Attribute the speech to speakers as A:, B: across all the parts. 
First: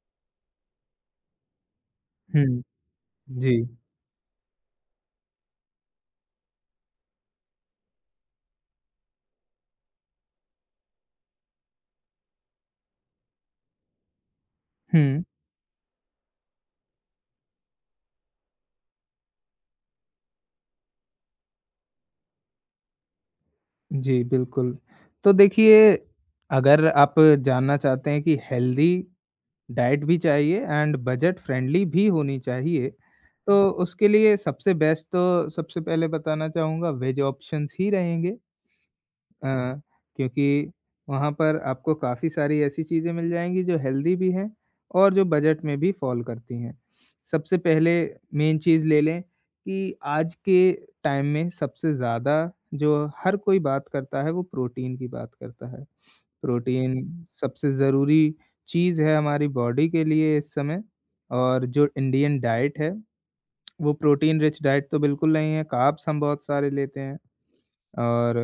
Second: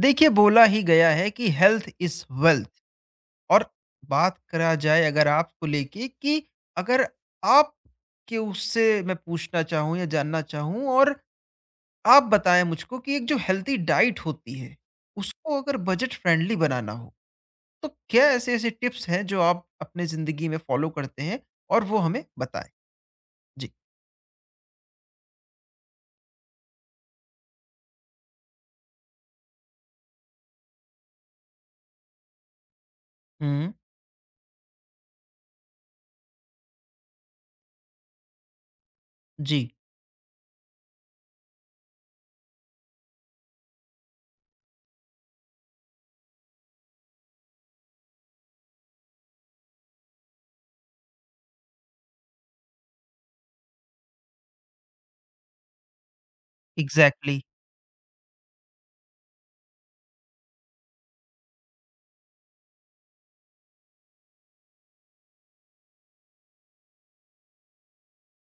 A: देखिए, बोला ही गया है कि हेल्थ इज
B: हुँ,
A: वेल्थ।
B: जी।
A: और बात करा जाए अगर आपको लेके कि अगर आप के उससे मैं पूछना चाहूँ या जानना चाहूँ, और आप बताएं मुझको कि एक जो हेल्थी डाइट होती है
B: हुँ,
A: उसको अगर बजट फ्रेंडली बनाना हो, तो क्या ऐसे ऐसे टिप्स हैं जो आप अपने जिंदगी में फॉलो करते हैं, और वो हमें बताएं। जी।
B: जी, बिल्कुल। तो देखिए, अगर आप जानना चाहते हैं कि हेल्दी डाइट भी चाहिए एंड बजट फ्रेंडली भी होनी चाहिए, तो
A: हम्म।
B: उसके लिए सबसे बेस्ट तो सबसे पहले बताना चाहूँगा वेज ऑप्शंस ही रहेंगे।
A: जी।
B: अ, क्योंकि वहाँ पर आपको काफ़ी सारी ऐसी चीज़ें मिल जाएँगी जो हेल्दी भी हैं और जो बजट में भी फ़ॉल करती हैं। सबसे पहले मेन चीज़ ले लें कि आज के टाइम में सबसे ज़्यादा जो हर कोई बात करता है वो प्रोटीन की बात करता है। Protein
A: exactly exactly।
B: सबसे ज़रूरी चीज़ है हमारी बॉडी के लिए इस समय और जो इंडियन डाइट है वो प्रोटीन रिच डाइट तो बिल्कुल नहीं है, कार्ब्स हम बहुत सारे लेते हैं। और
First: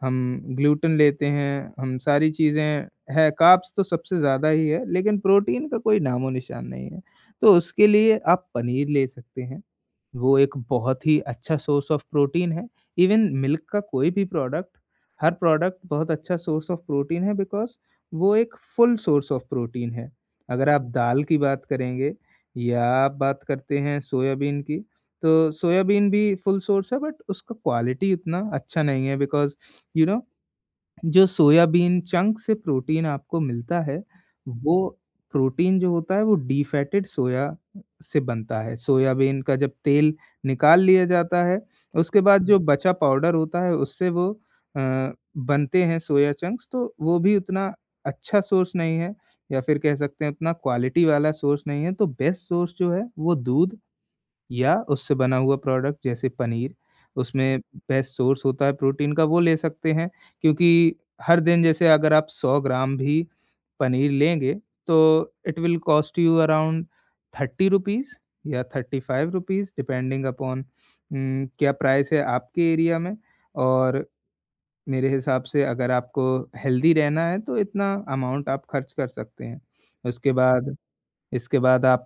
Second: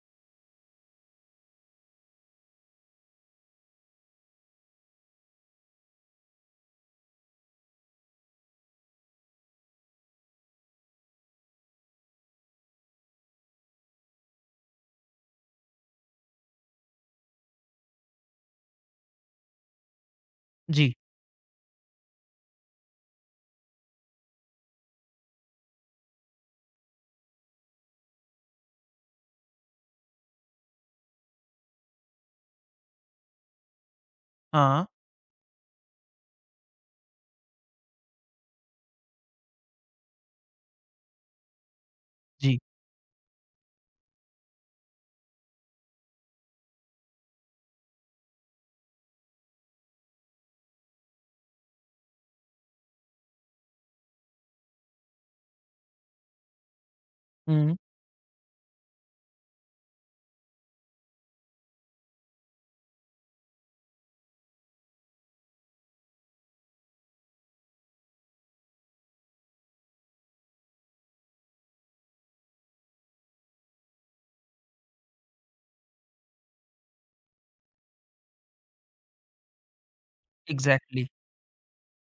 B: हम ग्लूटेन लेते हैं, हम सारी चीज़ें है कार्ब्स तो सबसे ज़्यादा ही है, लेकिन प्रोटीन का कोई नामो-निशान नहीं है। तो उसके लिए आप पनीर ले सकते हैं। वो एक बहुत ही अच्छा सोर्स ऑफ प्रोटीन है। इवन मिल्क का कोई भी प्रोडक्ट, हर प्रोडक्ट बहुत अच्छा सोर्स ऑफ प्रोटीन है बिकॉज़ वो एक फुल सोर्स ऑफ प्रोटीन है। अगर आप
A: जी।
B: दाल की बात करेंगे या आप बात करते हैं सोयाबीन की, तो सोयाबीन भी फुल सोर्स है बट उसका क्वालिटी उतना अच्छा नहीं है बिकॉज़ यू नो जो सोयाबीन चंक से प्रोटीन आपको मिलता है,
A: हाँ।
B: वो प्रोटीन जो होता है वो डिफैटेड सोया से बनता है। सोयाबीन का जब तेल निकाल लिया जाता है, उसके बाद
A: जी।
B: जो बचा पाउडर होता है उससे वो बनते हैं सोया चंक्स तो वो भी उतना अच्छा सोर्स नहीं है या फिर कह सकते हैं उतना क्वालिटी वाला सोर्स नहीं है, तो बेस्ट सोर्स जो है वो दूध या उससे बना हुआ प्रोडक्ट जैसे पनीर, उसमें
A: हम्म।
B: बेस्ट सोर्स होता है प्रोटीन का वो ले सकते हैं क्योंकि हर दिन जैसे अगर आप 100 ग्राम भी पनीर लेंगे तो it will cost you around 30 rupees या 35 रुपीज़ डिपेंडिंग अपॉन क्या प्राइस है आपके एरिया में और मेरे हिसाब से अगर आपको हेल्दी रहना है तो इतना अमाउंट आप खर्च कर सकते हैं। उसके बाद
A: एग्जैक्टली exactly।
B: इसके बाद आप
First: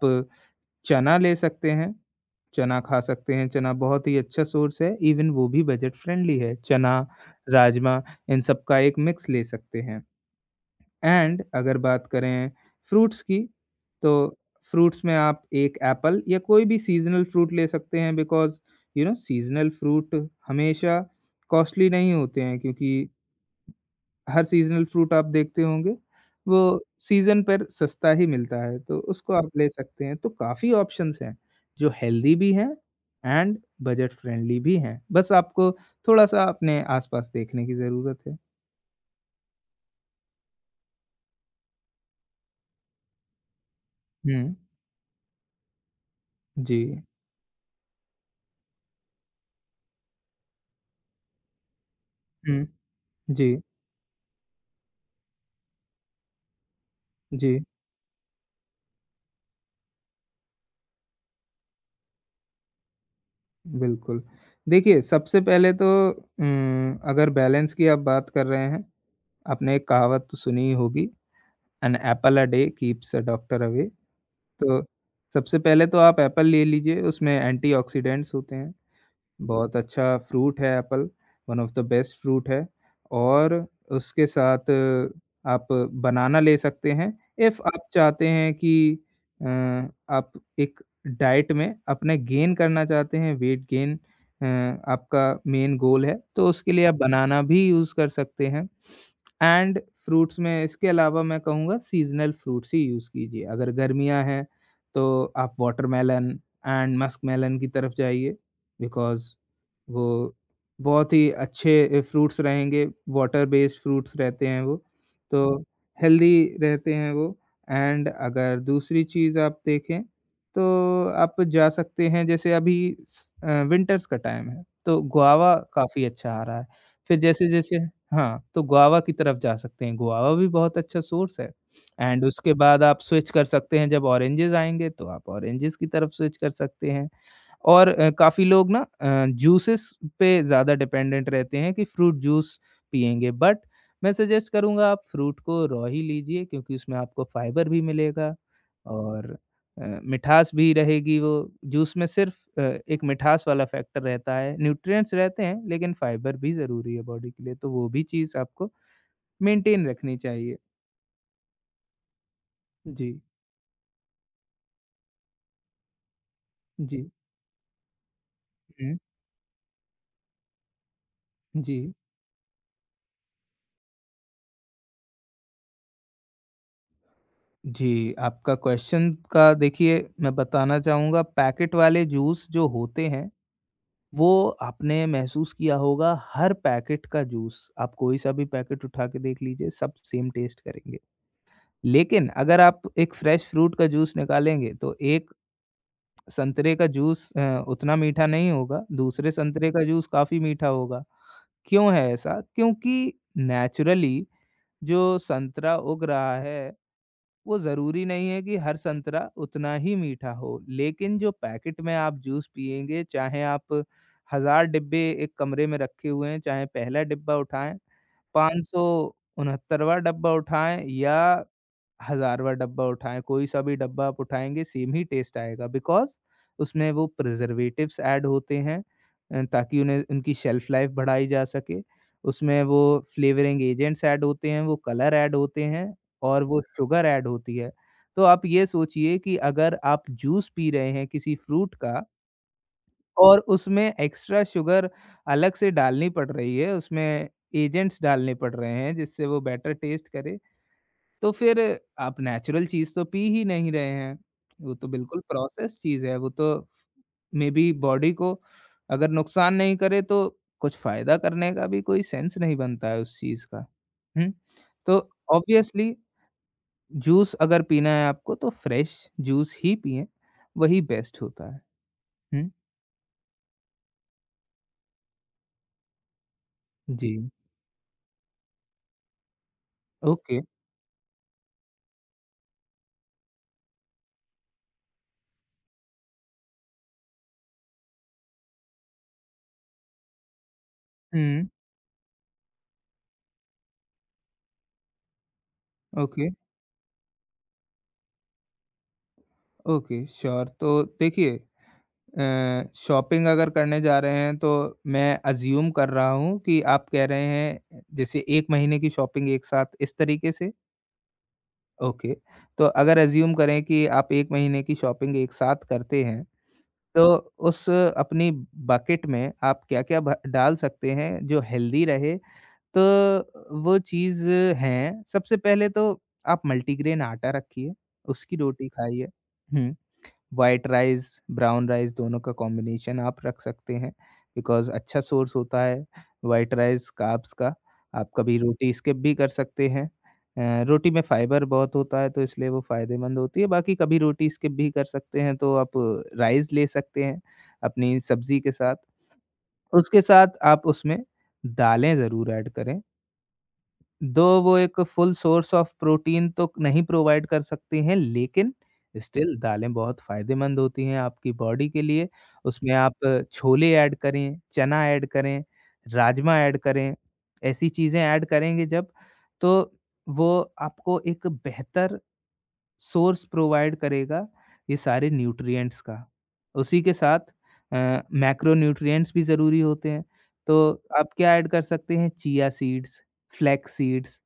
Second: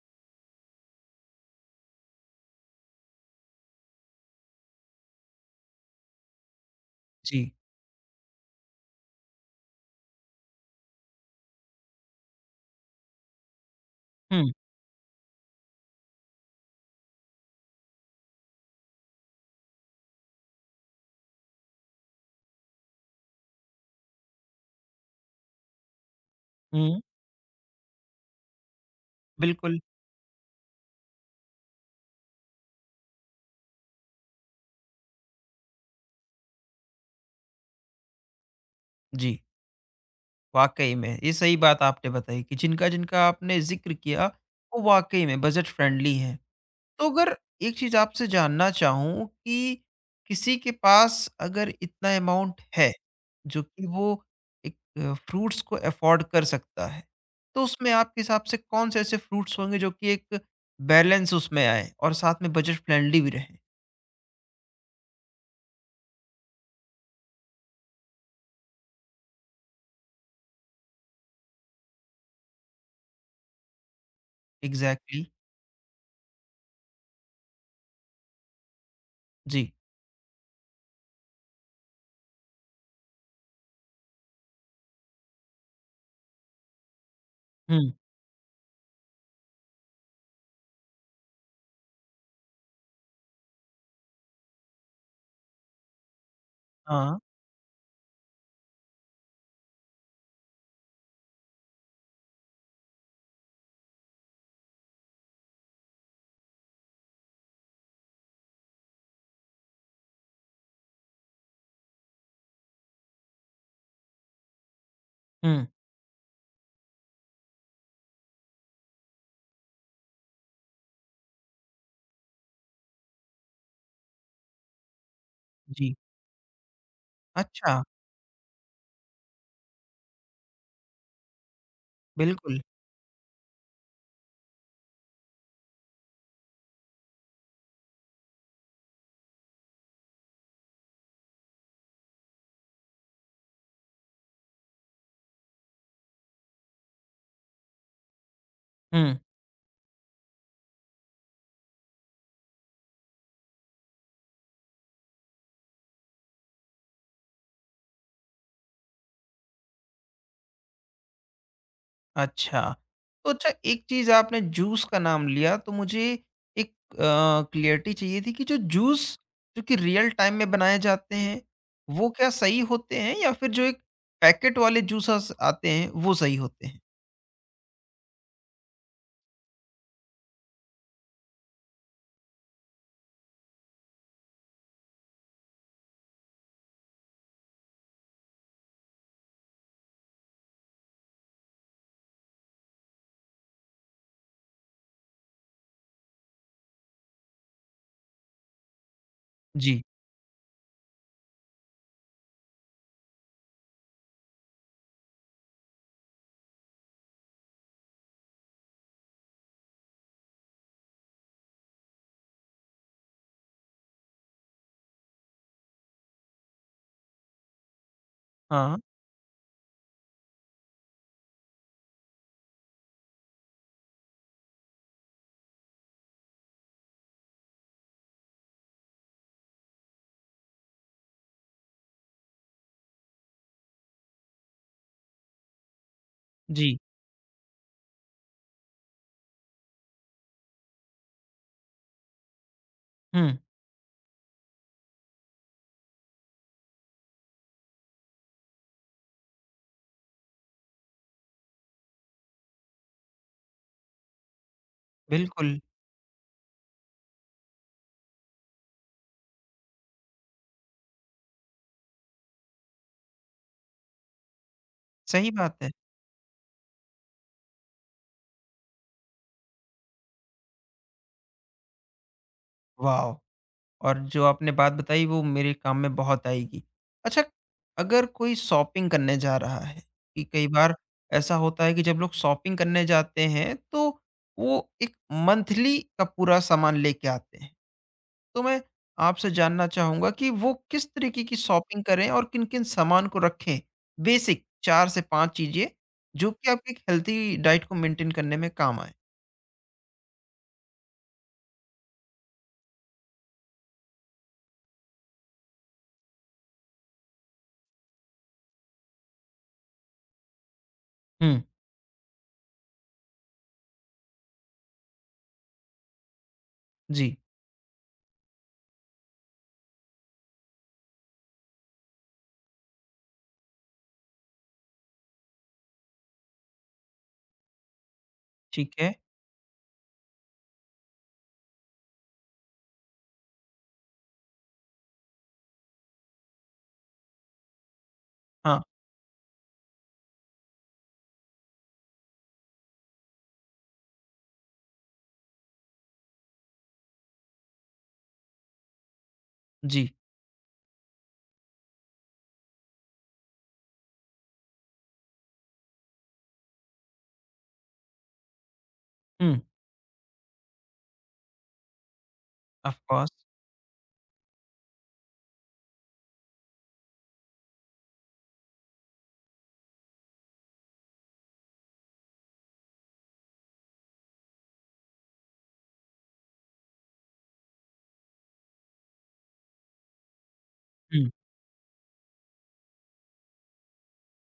B: चना ले सकते हैं। चना खा सकते हैं, चना बहुत ही अच्छा सोर्स है, इवन वो भी बजट फ्रेंडली है। चना,
A: जी।
B: राजमा इन सब का एक मिक्स ले सकते हैं एंड अगर बात करें फ्रूट्स की, तो
A: हम्म।
B: फ्रूट्स में आप एक एप्पल या कोई भी सीज़नल फ्रूट ले सकते हैं बिकॉज़ सीज़नल फ्रूट हमेशा कॉस्टली नहीं होते हैं क्योंकि हर सीज़नल फ्रूट आप देखते होंगे, वो
A: हम्म।
B: सीज़न पर सस्ता ही मिलता है, तो उसको आप ले
A: बिल्कुल।
B: सकते हैं। तो काफ़ी ऑप्शंस हैं, जो हेल्दी भी हैं एंड बजट फ्रेंडली भी हैं। बस आपको थोड़ा-सा अपने आस-पास देखने की ज़रूरत है।
A: जी। वाक़ई में, ये सही बात आपने बताई कि जिनका जिनका आपने ज़िक्र किया,
B: हुँ,
A: वो वाक़ई में बजट फ्रेंडली हैं।
B: जी।
A: तो अगर एक चीज़ आपसे जानना चाहूँ कि किसी के पास अगर इतना अमाउंट
B: हुँ,
A: है,
B: जी,
A: जो कि वो एक फ्रूट्स को अफ़ोर्ड कर सकता है,
B: जी,
A: तो उसमें आपके हिसाब से कौन-से ऐसे फ्रूट्स होंगे जो कि एक बैलेंस उसमें आए और साथ में बजट फ्रेंडली भी रहें?
B: बिल्कुल। देखिए, सबसे पहले तो अगर बैलेंस की आप बात कर रहे हैं, आपने एक कहावत तो सुनी ही होगी, "an apple a day keeps a doctor away." तो
A: एग्ज़ैक्टली।
B: सबसे पहले तो आप एप्पल ले लीजिए, उसमें एंटीऑक्सीडेंट्स होते हैं,
A: जी।
B: बहुत अच्छा फ्रूट है apple, one of the best fruit है और उसके साथ आप बनाना ले सकते हैं। इफ़ आप
A: हुँ,
B: चाहते हैं कि अ, आप एक डाइट में अपने गेन करना चाहते हैं, वेट गेन अ, आपका मेन गोल है, तो उसके लिए आप
A: हाँ,
B: बनाना भी यूज़ कर सकते हैं एंड फ्रूट्स में इसके अलावा मैं कहूँगा सीज़नल फ्रूट्स ही यूज़ कीजिए। अगर गर्मियाँ हैं, तो आप वाटरमेलन एंड मस्कमेलन की तरफ जाइए बिकॉज़ वो बहुत ही अच्छे फ्रूट्स रहेंगे, वाटर बेस्ड फ्रूट्स रहते हैं वो, तो
A: हुँ,
B: हेल्दी रहते हैं वो एंड अगर दूसरी चीज़ आप देखें, तो आप जा सकते हैं जैसे अभी विंटर्स का टाइम है, तो गुआवा
A: जी।
B: काफ़ी अच्छा आ रहा है। फिर
A: अच्छा,
B: जैसे-जैसे हाँ, तो गुआवा की तरफ जा सकते हैं, गुआवा भी बहुत अच्छा सोर्स है एंड उसके
A: बिल्कुल।
B: बाद आप स्विच कर सकते हैं, जब ऑरेंजेस आएँगे, तो आप ऑरेंजेस की तरफ स्विच कर सकते हैं। और काफ़ी लोग ना जूसेस पे ज़्यादा डिपेंडेंट रहते हैं कि फ्रूट जूस पिएँगे, बट मैं सजेस्ट करूँगा आप फ्रूट को रॉ ही लीजिए क्योंकि उसमें आपको फाइबर भी मिलेगा
A: हुँ।
B: और मिठास भी रहेगी वो जूस में सिर्फ एक मिठास वाला फैक्टर रहता है, न्यूट्रिएंट्स रहते हैं लेकिन फाइबर भी ज़रूरी है बॉडी के लिए, तो वो भी चीज़ आपको मेंटेन रखनी चाहिए।
A: अच्छा।
B: जी,
A: तो अच्छा, एक चीज़ आपने जूस का नाम लिया, तो मुझे एक
B: जी।
A: क्लैरिटी चाहिए थी कि जो
B: हुँ,
A: जूस जो कि रियल टाइम में बनाए जाते हैं,
B: जी।
A: वो क्या सही होते हैं, या फिर जो एक पैकेट वाले जूसर्स आते हैं, वो सही होते हैं?
B: जी, आपका क्वेश्चन का देखिए मैं बताना चाहूँगा पैकेट वाले जूस जो होते हैं, वो आपने महसूस किया होगा हर पैकेट का जूस, आप कोई सा भी पैकेट उठा के देख लीजिए, सब सेम टेस्ट करेंगे। लेकिन अगर आप एक फ्रेश फ्रूट का जूस निकालेंगे तो एक संतरे का जूस उतना मीठा नहीं होगा, दूसरे संतरे
A: जी।
B: का जूस काफ़ी मीठा होगा। क्यों है ऐसा? क्योंकि नेचुरली जो संतरा उग रहा है वो ज़रूरी नहीं है कि हर संतरा उतना ही मीठा हो, लेकिन जो पैकेट में आप जूस पिएँगे, चाहे आप हज़ार डिब्बे एक कमरे में रखे हुए हैं, चाहे पहला डिब्बा उठाएँ,
A: हाँ,
B: 569वाँ डब्बा उठाएँ या हज़ारवाँ डब्बा उठाएँ, कोई सा भी डब्बा आप उठाएँगे सेम ही टेस्ट आएगा बिकॉज़ उसमें वो प्रिज़र्वेटिव्स ऐड होते हैं ताकि उन्हें उनकी शेल्फ लाइफ़ बढ़ाई जा सके। उसमें वो फ्लेवरिंग एजेंट्स ऐड होते हैं, वो कलर ऐड होते हैं और वो
A: जी।
B: शुगर ऐड होती है। तो आप ये सोचिए कि अगर आप जूस पी रहे हैं किसी फ्रूट का और
A: हुँ,
B: उसमें एक्स्ट्रा शुगर अलग से डालनी पड़ रही है, उसमें एजेंट्स डालने पड़ रहे हैं जिससे वो बेटर टेस्ट करे। तो फिर आप नेचुरल चीज़ तो पी ही नहीं रहे हैं। वो तो बिल्कुल
A: बिल्कुल,
B: प्रोसेस्ड चीज़ है, वो तो मेबी बॉडी को अगर नुकसान नहीं करे तो कुछ फ़ायदा करने का भी कोई सेंस नहीं बनता है उस चीज़ का। हुँ? तो
A: सही बात है।
B: ऑब्वियसली जूस अगर पीना है आपको तो फ्रेश जूस ही पिएँ, वही बेस्ट होता है। हुँ?
A: वाव! और जो आपने बात बताई वो मेरे काम में बहुत आएगी।
B: जी,
A: अच्छा, अगर कोई शॉपिंग करने जा रहा है, कि
B: ओके।
A: कई बार ऐसा होता है कि जब लोग शॉपिंग करने जाते हैं तो वो एक मंथली का पूरा सामान लेके आते हैं। तो मैं आपसे जानना चाहूँगा कि वो किस तरीके की
B: हुँ,
A: शॉपिंग करें और किन-किन सामान को रखें? बेसिक 4 से 5 चीज़ें
B: ओके,
A: जो कि आपकी एक हेल्थी डाइट को मेंटेन करने में काम आएँ।
B: Okay, sure. तो देखिए शॉपिंग अगर करने जा रहे हैं तो मैं अज़्यूम कर रहा हूँ कि आप कह रहे हैं जैसे 1 महीने की शॉपिंग एक साथ इस तरीके से?
A: Hmm,
B: okay. तो अगर अज़्यूम करें कि आप 1 महीने की शॉपिंग एक साथ करते हैं, तो
A: जी,
B: उस अपनी बकेट में आप क्या-क्या भ डाल सकते हैं जो हेल्दी रहे? तो वो चीज़ हैं सबसे पहले तो आप मल्टीग्रेन आटा रखिए, उसकी रोटी
A: ठीक है।
B: खाइए। Hmm. White rice, brown rice दोनों का कॉम्बिनेशन आप रख सकते हैं बिकॉज़ अच्छा सोर्स होता है व्हाइट राइस कार्ब्स का। आप कभी
A: हाँ,
B: रोटी स्किप भी कर सकते हैं। रोटी में फाइबर बहुत होता है तो इसलिए वो फ़ायदेमंद होती है। बाकी कभी रोटी स्किप भी कर सकते हैं तो आप राइस ले सकते हैं अपनी सब्ज़ी के साथ।
A: जी।
B: उसके साथ आप उसमें दालें ज़रूर ऐड करें। दो वो एक फुल सोर्स ऑफ प्रोटीन तो नहीं प्रोवाइड कर सकती हैं, लेकिन स्टिल
A: हुँ,
B: दालें बहुत फ़ायदेमंद होती हैं आपकी बॉडी के लिए। उसमें
A: ऑफ
B: आप
A: कोर्स।
B: छोले ऐड करें, चना ऐड करें, राजमा ऐड करें, ऐसी चीज़ें ऐड करेंगे जब, तो वो आपको एक बेहतर सोर्स प्रोवाइड करेगा ये सारे न्यूट्रिएंट्स का। उसी के साथ मैक्रोन्यूट्रिएंट्स भी ज़रूरी होते हैं, तो आप
A: हुँ,
B: क्या ऐड कर सकते हैं चिया सीड्स, फ्लैक्स सीड्स,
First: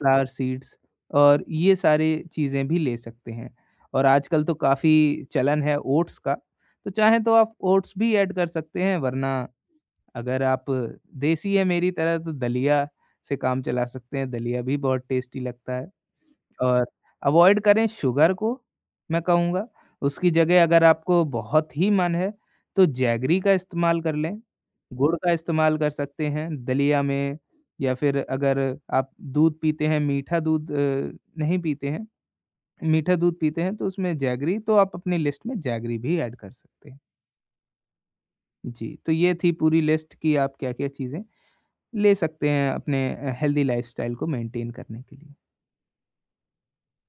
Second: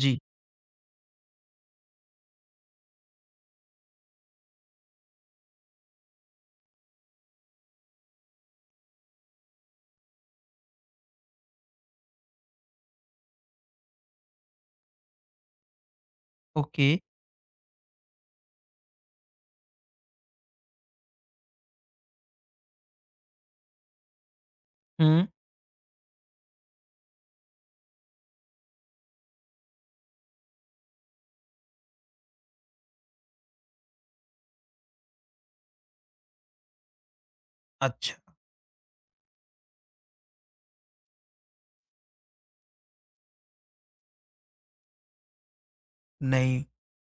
A: जी।
B: सीड्स और ये सारी चीज़ें भी ले सकते हैं। और आजकल तो काफ़ी चलन है ओट्स का, तो चाहें तो आप ओट्स भी ऐड कर सकते हैं वरना अगर आप देसी हैं मेरी तरह तो दलिया से काम चला सकते हैं, दलिया भी बहुत टेस्टी लगता है। और
A: ओके,
B: अवॉइड करें शुगर को, मैं कहूँगा। उसकी जगह अगर आपको बहुत ही मन है, तो जैगरी का इस्तेमाल कर लें। गुड़
A: हुँ।
B: का इस्तेमाल कर सकते हैं दलिया में या फिर अगर आप दूध पीते हैं, मीठा दूध नहीं पीते हैं, मीठा दूध पीते हैं तो उसमें जैगरी तो आप अपनी लिस्ट में जैगरी भी ऐड कर सकते हैं।
A: अच्छा,
B: जी, तो ये थी पूरी लिस्ट कि आप क्या-क्या चीज़ें ले सकते हैं अपने हेल्दी लाइफ़स्टाइल को मेंटेन करने के लिए।
A: नहीं,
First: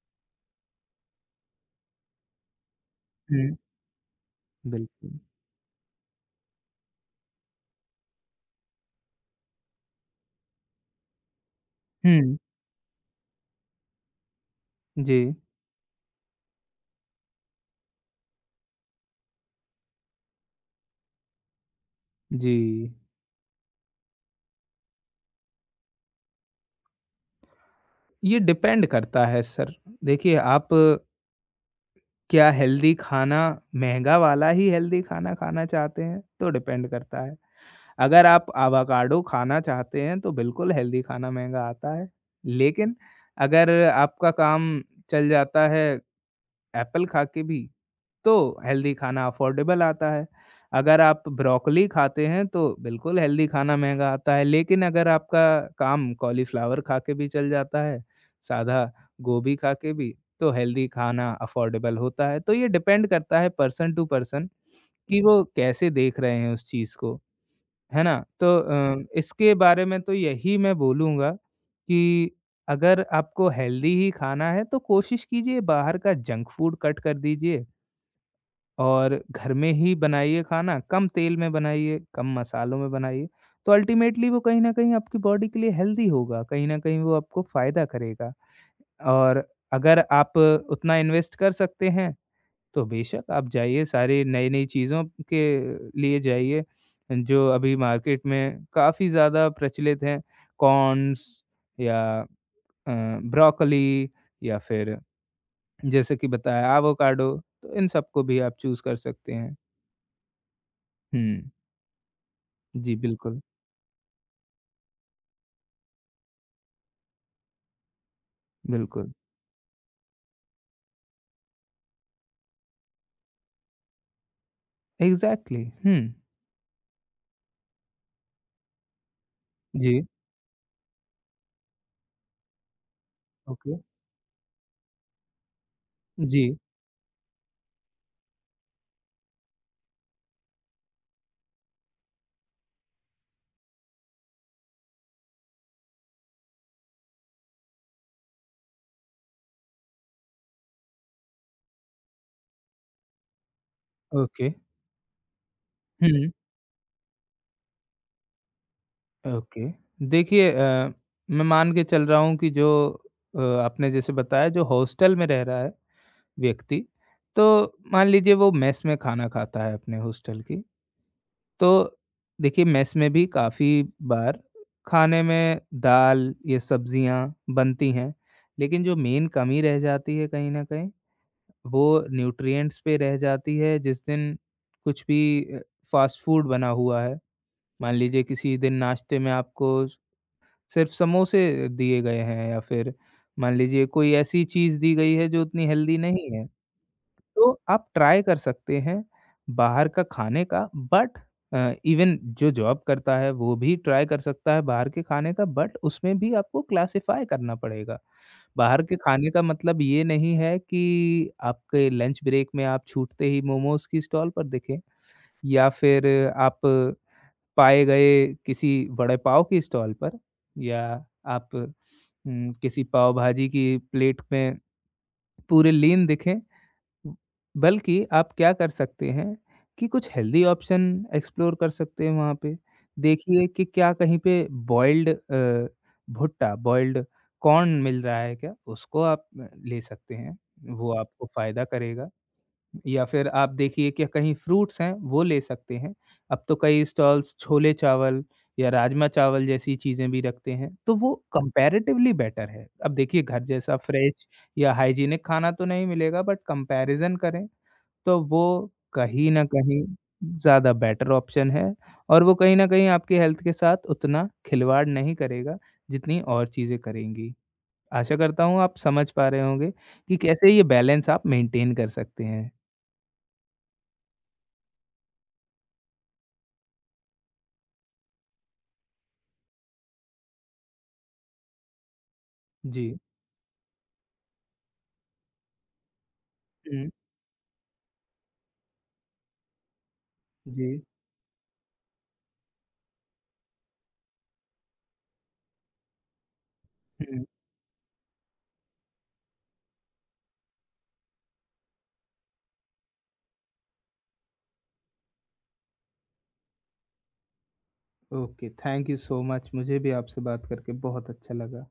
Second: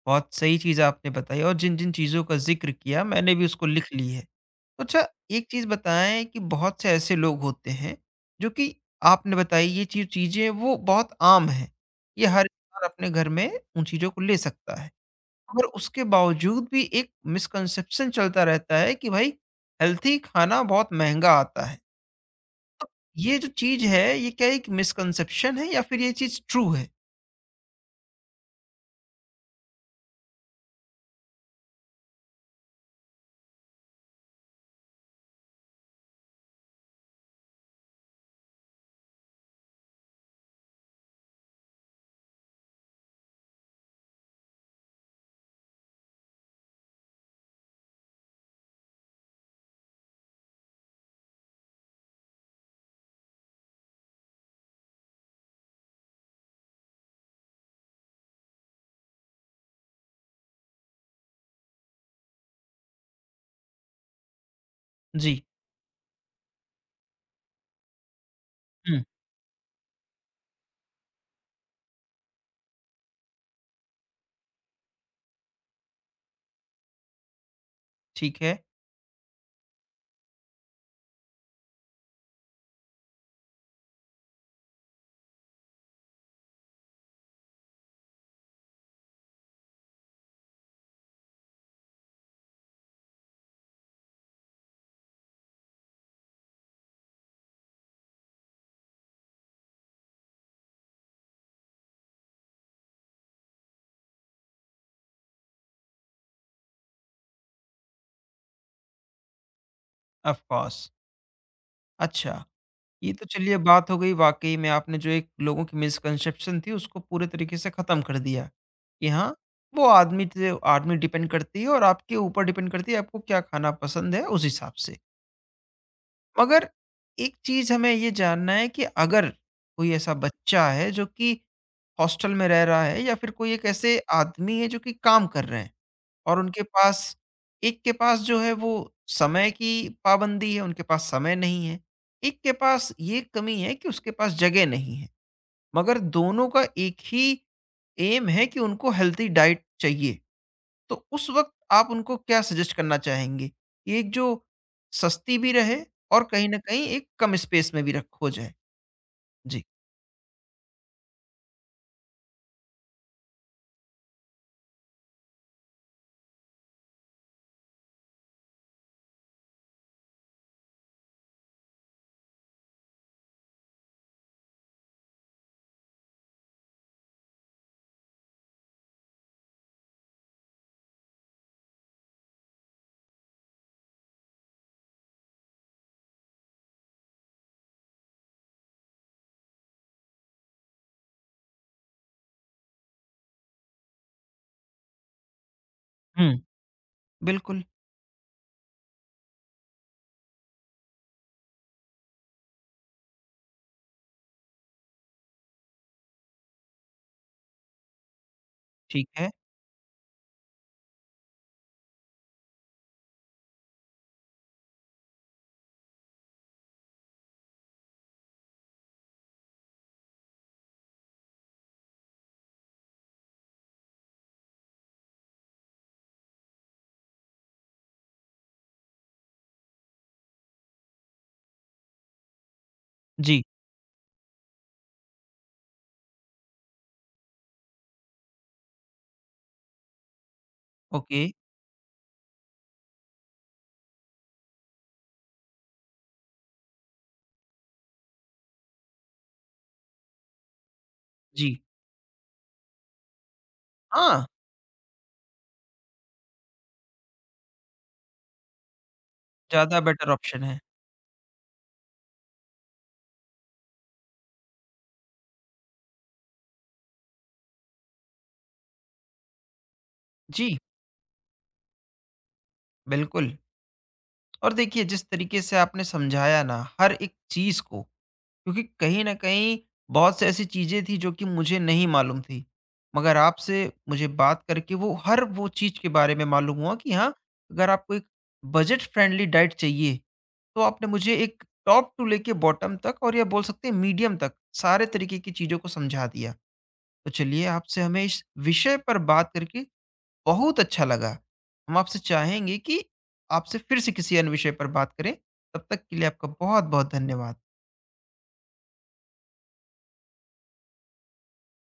A: बहुत सही चीज़ आपने बताई और जिन-जिन चीज़ों का ज़िक्र किया मैंने भी
B: हुँ,
A: उसको लिख ली है। तो अच्छा,
B: बिल्कुल।
A: एक चीज़ बताएँ कि बहुत से ऐसे लोग होते हैं, जो कि आपने बताई, ये चीज़ें वो बहुत आम हैं, ये
B: हुँ,
A: हर इंसान अपने घर में उन चीज़ों को ले सकता है।
B: जी,
A: मगर उसके बावजूद भी एक मिसकंसेप्शन चलता रहता है कि भाई हेल्थी खाना बहुत महँगा आता है।
B: जी।
A: ये जो चीज़ है, ये क्या एक मिसकंसेप्शन है या फिर ये चीज़ ट्रू है?
B: ये डिपेंड करता है सर। देखिए आप क्या हेल्दी खाना महँगा वाला ही हेल्दी खाना खाना चाहते हैं, तो डिपेंड करता है। अगर आप अवाकाडो खाना चाहते हैं, तो बिल्कुल हेल्दी खाना महँगा आता है। लेकिन अगर आपका काम चल जाता है एप्पल खा के भी तो हेल्दी खाना अफोर्डेबल आता है। अगर आप ब्रोकोली खाते हैं तो बिल्कुल हेल्दी खाना महँगा आता है, लेकिन अगर आपका काम कॉलीफ्लावर खा के भी चल जाता है, सादा गोभी खा के भी, तो हेल्दी खाना अफोर्डेबल होता है। तो ये डिपेंड करता है पर्सन टू पर्सन कि
A: जी।
B: वो कैसे देख रहे हैं उस चीज़ को, है ना? तो इसके बारे में तो यही मैं बोलूँगा कि अगर आपको हेल्दी ही खाना है तो कोशिश कीजिए बाहर का जंक फूड कट कर दीजिए।
A: ठीक है,
B: और घर में ही बनाइए खाना, कम तेल में बनाइए, कम मसालों में बनाइए, तो अल्टीमेटली वो कहीं न कहीं आपकी बॉडी के लिए हेल्दी होगा, कहीं न कहीं वो आपको फ़ायदा करेगा। और अगर आप उतना इन्वेस्ट कर सकते हैं, तो बेशक आप जाइए सारी नई-नई चीज़ों के लिए जाइए, जो अभी मार्केट में काफ़ी ज़्यादा प्रचलित हैं, कॉर्न्स या अ, ब्रोकोली या फिर जैसे कि बताया एवोकाडो, तो इन सबको भी आप चूज़ कर सकते हैं।
A: Of course.
B: हुँ।
A: अच्छा,
B: जी,
A: ये तो चलिए बात हो गई। वाक़ई में आपने जो एक लोगों की मिसकंसेप्शन थी उसको पूरे तरीके से ख़त्म कर दिया, कि
B: बिल्कुल।
A: हाँ, वो आदमी से आदमी डिपेंड करती है और आपके ऊपर डिपेंड करती है, आपको क्या खाना पसंद है उस हिसाब से।
B: एग्ज़ैक्टली हुँ,
A: मगर एक चीज़ हमें ये जानना है कि अगर कोई
B: जी,
A: ऐसा बच्चा है जो कि हॉस्टल में रह रहा है, या फिर कोई एक
B: ओके,
A: ऐसे आदमी है जो कि काम कर रहे हैं, और
B: जी,
A: उनके पास, एक के पास जो है वो समय की पाबंदी है, उनके पास समय नहीं है। एक के पास ये कमी है कि उसके पास जगह नहीं है। मगर दोनों का एक ही एम है कि उनको हेल्थी डाइट चाहिए। तो उस वक़्त आप उनको क्या सजेस्ट करना चाहेंगे? कि एक जो
B: ओके,
A: सस्ती भी रहे और
B: हुँ,
A: कहीं न कहीं एक कम स्पेस में भी रख हो जाए? जी।
B: ओके। देखिए मैं मान के चल रहा हूँ कि जो आपने जैसे बताया जो हॉस्टल में रह रहा है व्यक्ति, तो मान लीजिए वो मेस में खाना खाता है अपने हॉस्टल की, तो देखिए मेस में भी काफ़ी बार खाने में दाल, ये सब्ज़ियाँ बनती हैं, लेकिन जो मेन कमी रह जाती है कहीं न कहीं वो न्यूट्रिएंट्स पे रह जाती है जिस दिन कुछ भी अ, फ़ास्ट फ़ूड बना हुआ है। मान लीजिए किसी दिन नाश्ते में आपको सिर्फ़ समोसे दिए गए हैं या फिर मान लीजिए कोई ऐसी चीज़ दी गई है जो उतनी हेल्दी नहीं
A: हुँ,
B: है। तो
A: बिल्कुल,
B: आप ट्राई कर सकते हैं बाहर का खाने का बट इवन जो जॉब करता है वो भी ट्राई कर सकता है बाहर के खाने का बट उसमें भी आपको क्लासिफाई करना पड़ेगा। बाहर के
A: ठीक
B: खाने
A: है।
B: का मतलब ये नहीं है कि आपके लंच ब्रेक में आप छूटते ही मोमोज़ की स्टॉल पर दिखें या फिर आप पाए गए किसी वड़े पाव की स्टॉल पर या आप किसी पाव भाजी की प्लेट में पूरे लीन दिखें। बल्कि आप क्या कर सकते हैं कि कुछ हेल्दी ऑप्शन एक्सप्लोर कर सकते हैं वहाँ पे।
A: जी,
B: देखिए कि क्या कहीं पे बॉइल्ड भुट्टा, बॉइल्ड कॉर्न मिल रहा है क्या? उसको आप ले सकते हैं, वो
A: ओके,
B: आपको फ़ायदा करेगा। या फिर आप देखिए कि कहीं फ्रूट्स हैं वो ले सकते हैं। अब तो कई स्टॉल्स छोले-चावल या राजमा-चावल जैसी चीज़ें भी रखते हैं, तो वो
A: जी।
B: कंपैरेटिवली बेटर है। अब देखिए घर जैसा
A: हाँ,
B: फ्रेश या हाइजीनिक खाना तो नहीं मिलेगा बट कंपैरिज़न करें तो वो कहीं न
A: ज़्यादा
B: कहीं
A: बेटर ऑप्शन है।
B: ज़्यादा बेटर ऑप्शन है और वो कहीं न कहीं आपकी हेल्थ के साथ उतना खिलवाड़ नहीं करेगा, जितनी और चीज़ें करेंगी। आशा करता हूँ आप समझ पा रहे होंगे कि कैसे
A: जी,
B: ये बैलेंस आप मेंटेन कर सकते हैं।
A: बिल्कुल। और देखिए, जिस तरीके से आपने समझाया ना हर एक चीज को, क्योंकि कहीं ना कहीं बहुत से ऐसी चीजें थी जो कि मुझे नहीं मालूम थी,
B: जी।
A: मगर आपसे मुझे बात करके वो हर वो चीज के बारे में मालूम हुआ
B: हुँ,
A: कि हाँ, अगर आपको एक बजट फ्रेंडली डाइट चाहिए, तो
B: जी,
A: आपने मुझे एक टॉप टू लेके बॉटम तक, और या बोल सकते हैं मीडियम तक सारे तरीके की चीजों को समझा दिया। तो
B: हुँ।
A: चलिए, आपसे हमें इस विषय पर बात करके बहुत अच्छा लगा। हम आपसे चाहेंगे कि आपसे फिर से किसी अन्य विषय पर बात करें। तब तक के लिए आपका बहुत-बहुत धन्यवाद।
B: Okay, thank you so much मुझे भी आपसे बात करके बहुत अच्छा लगा।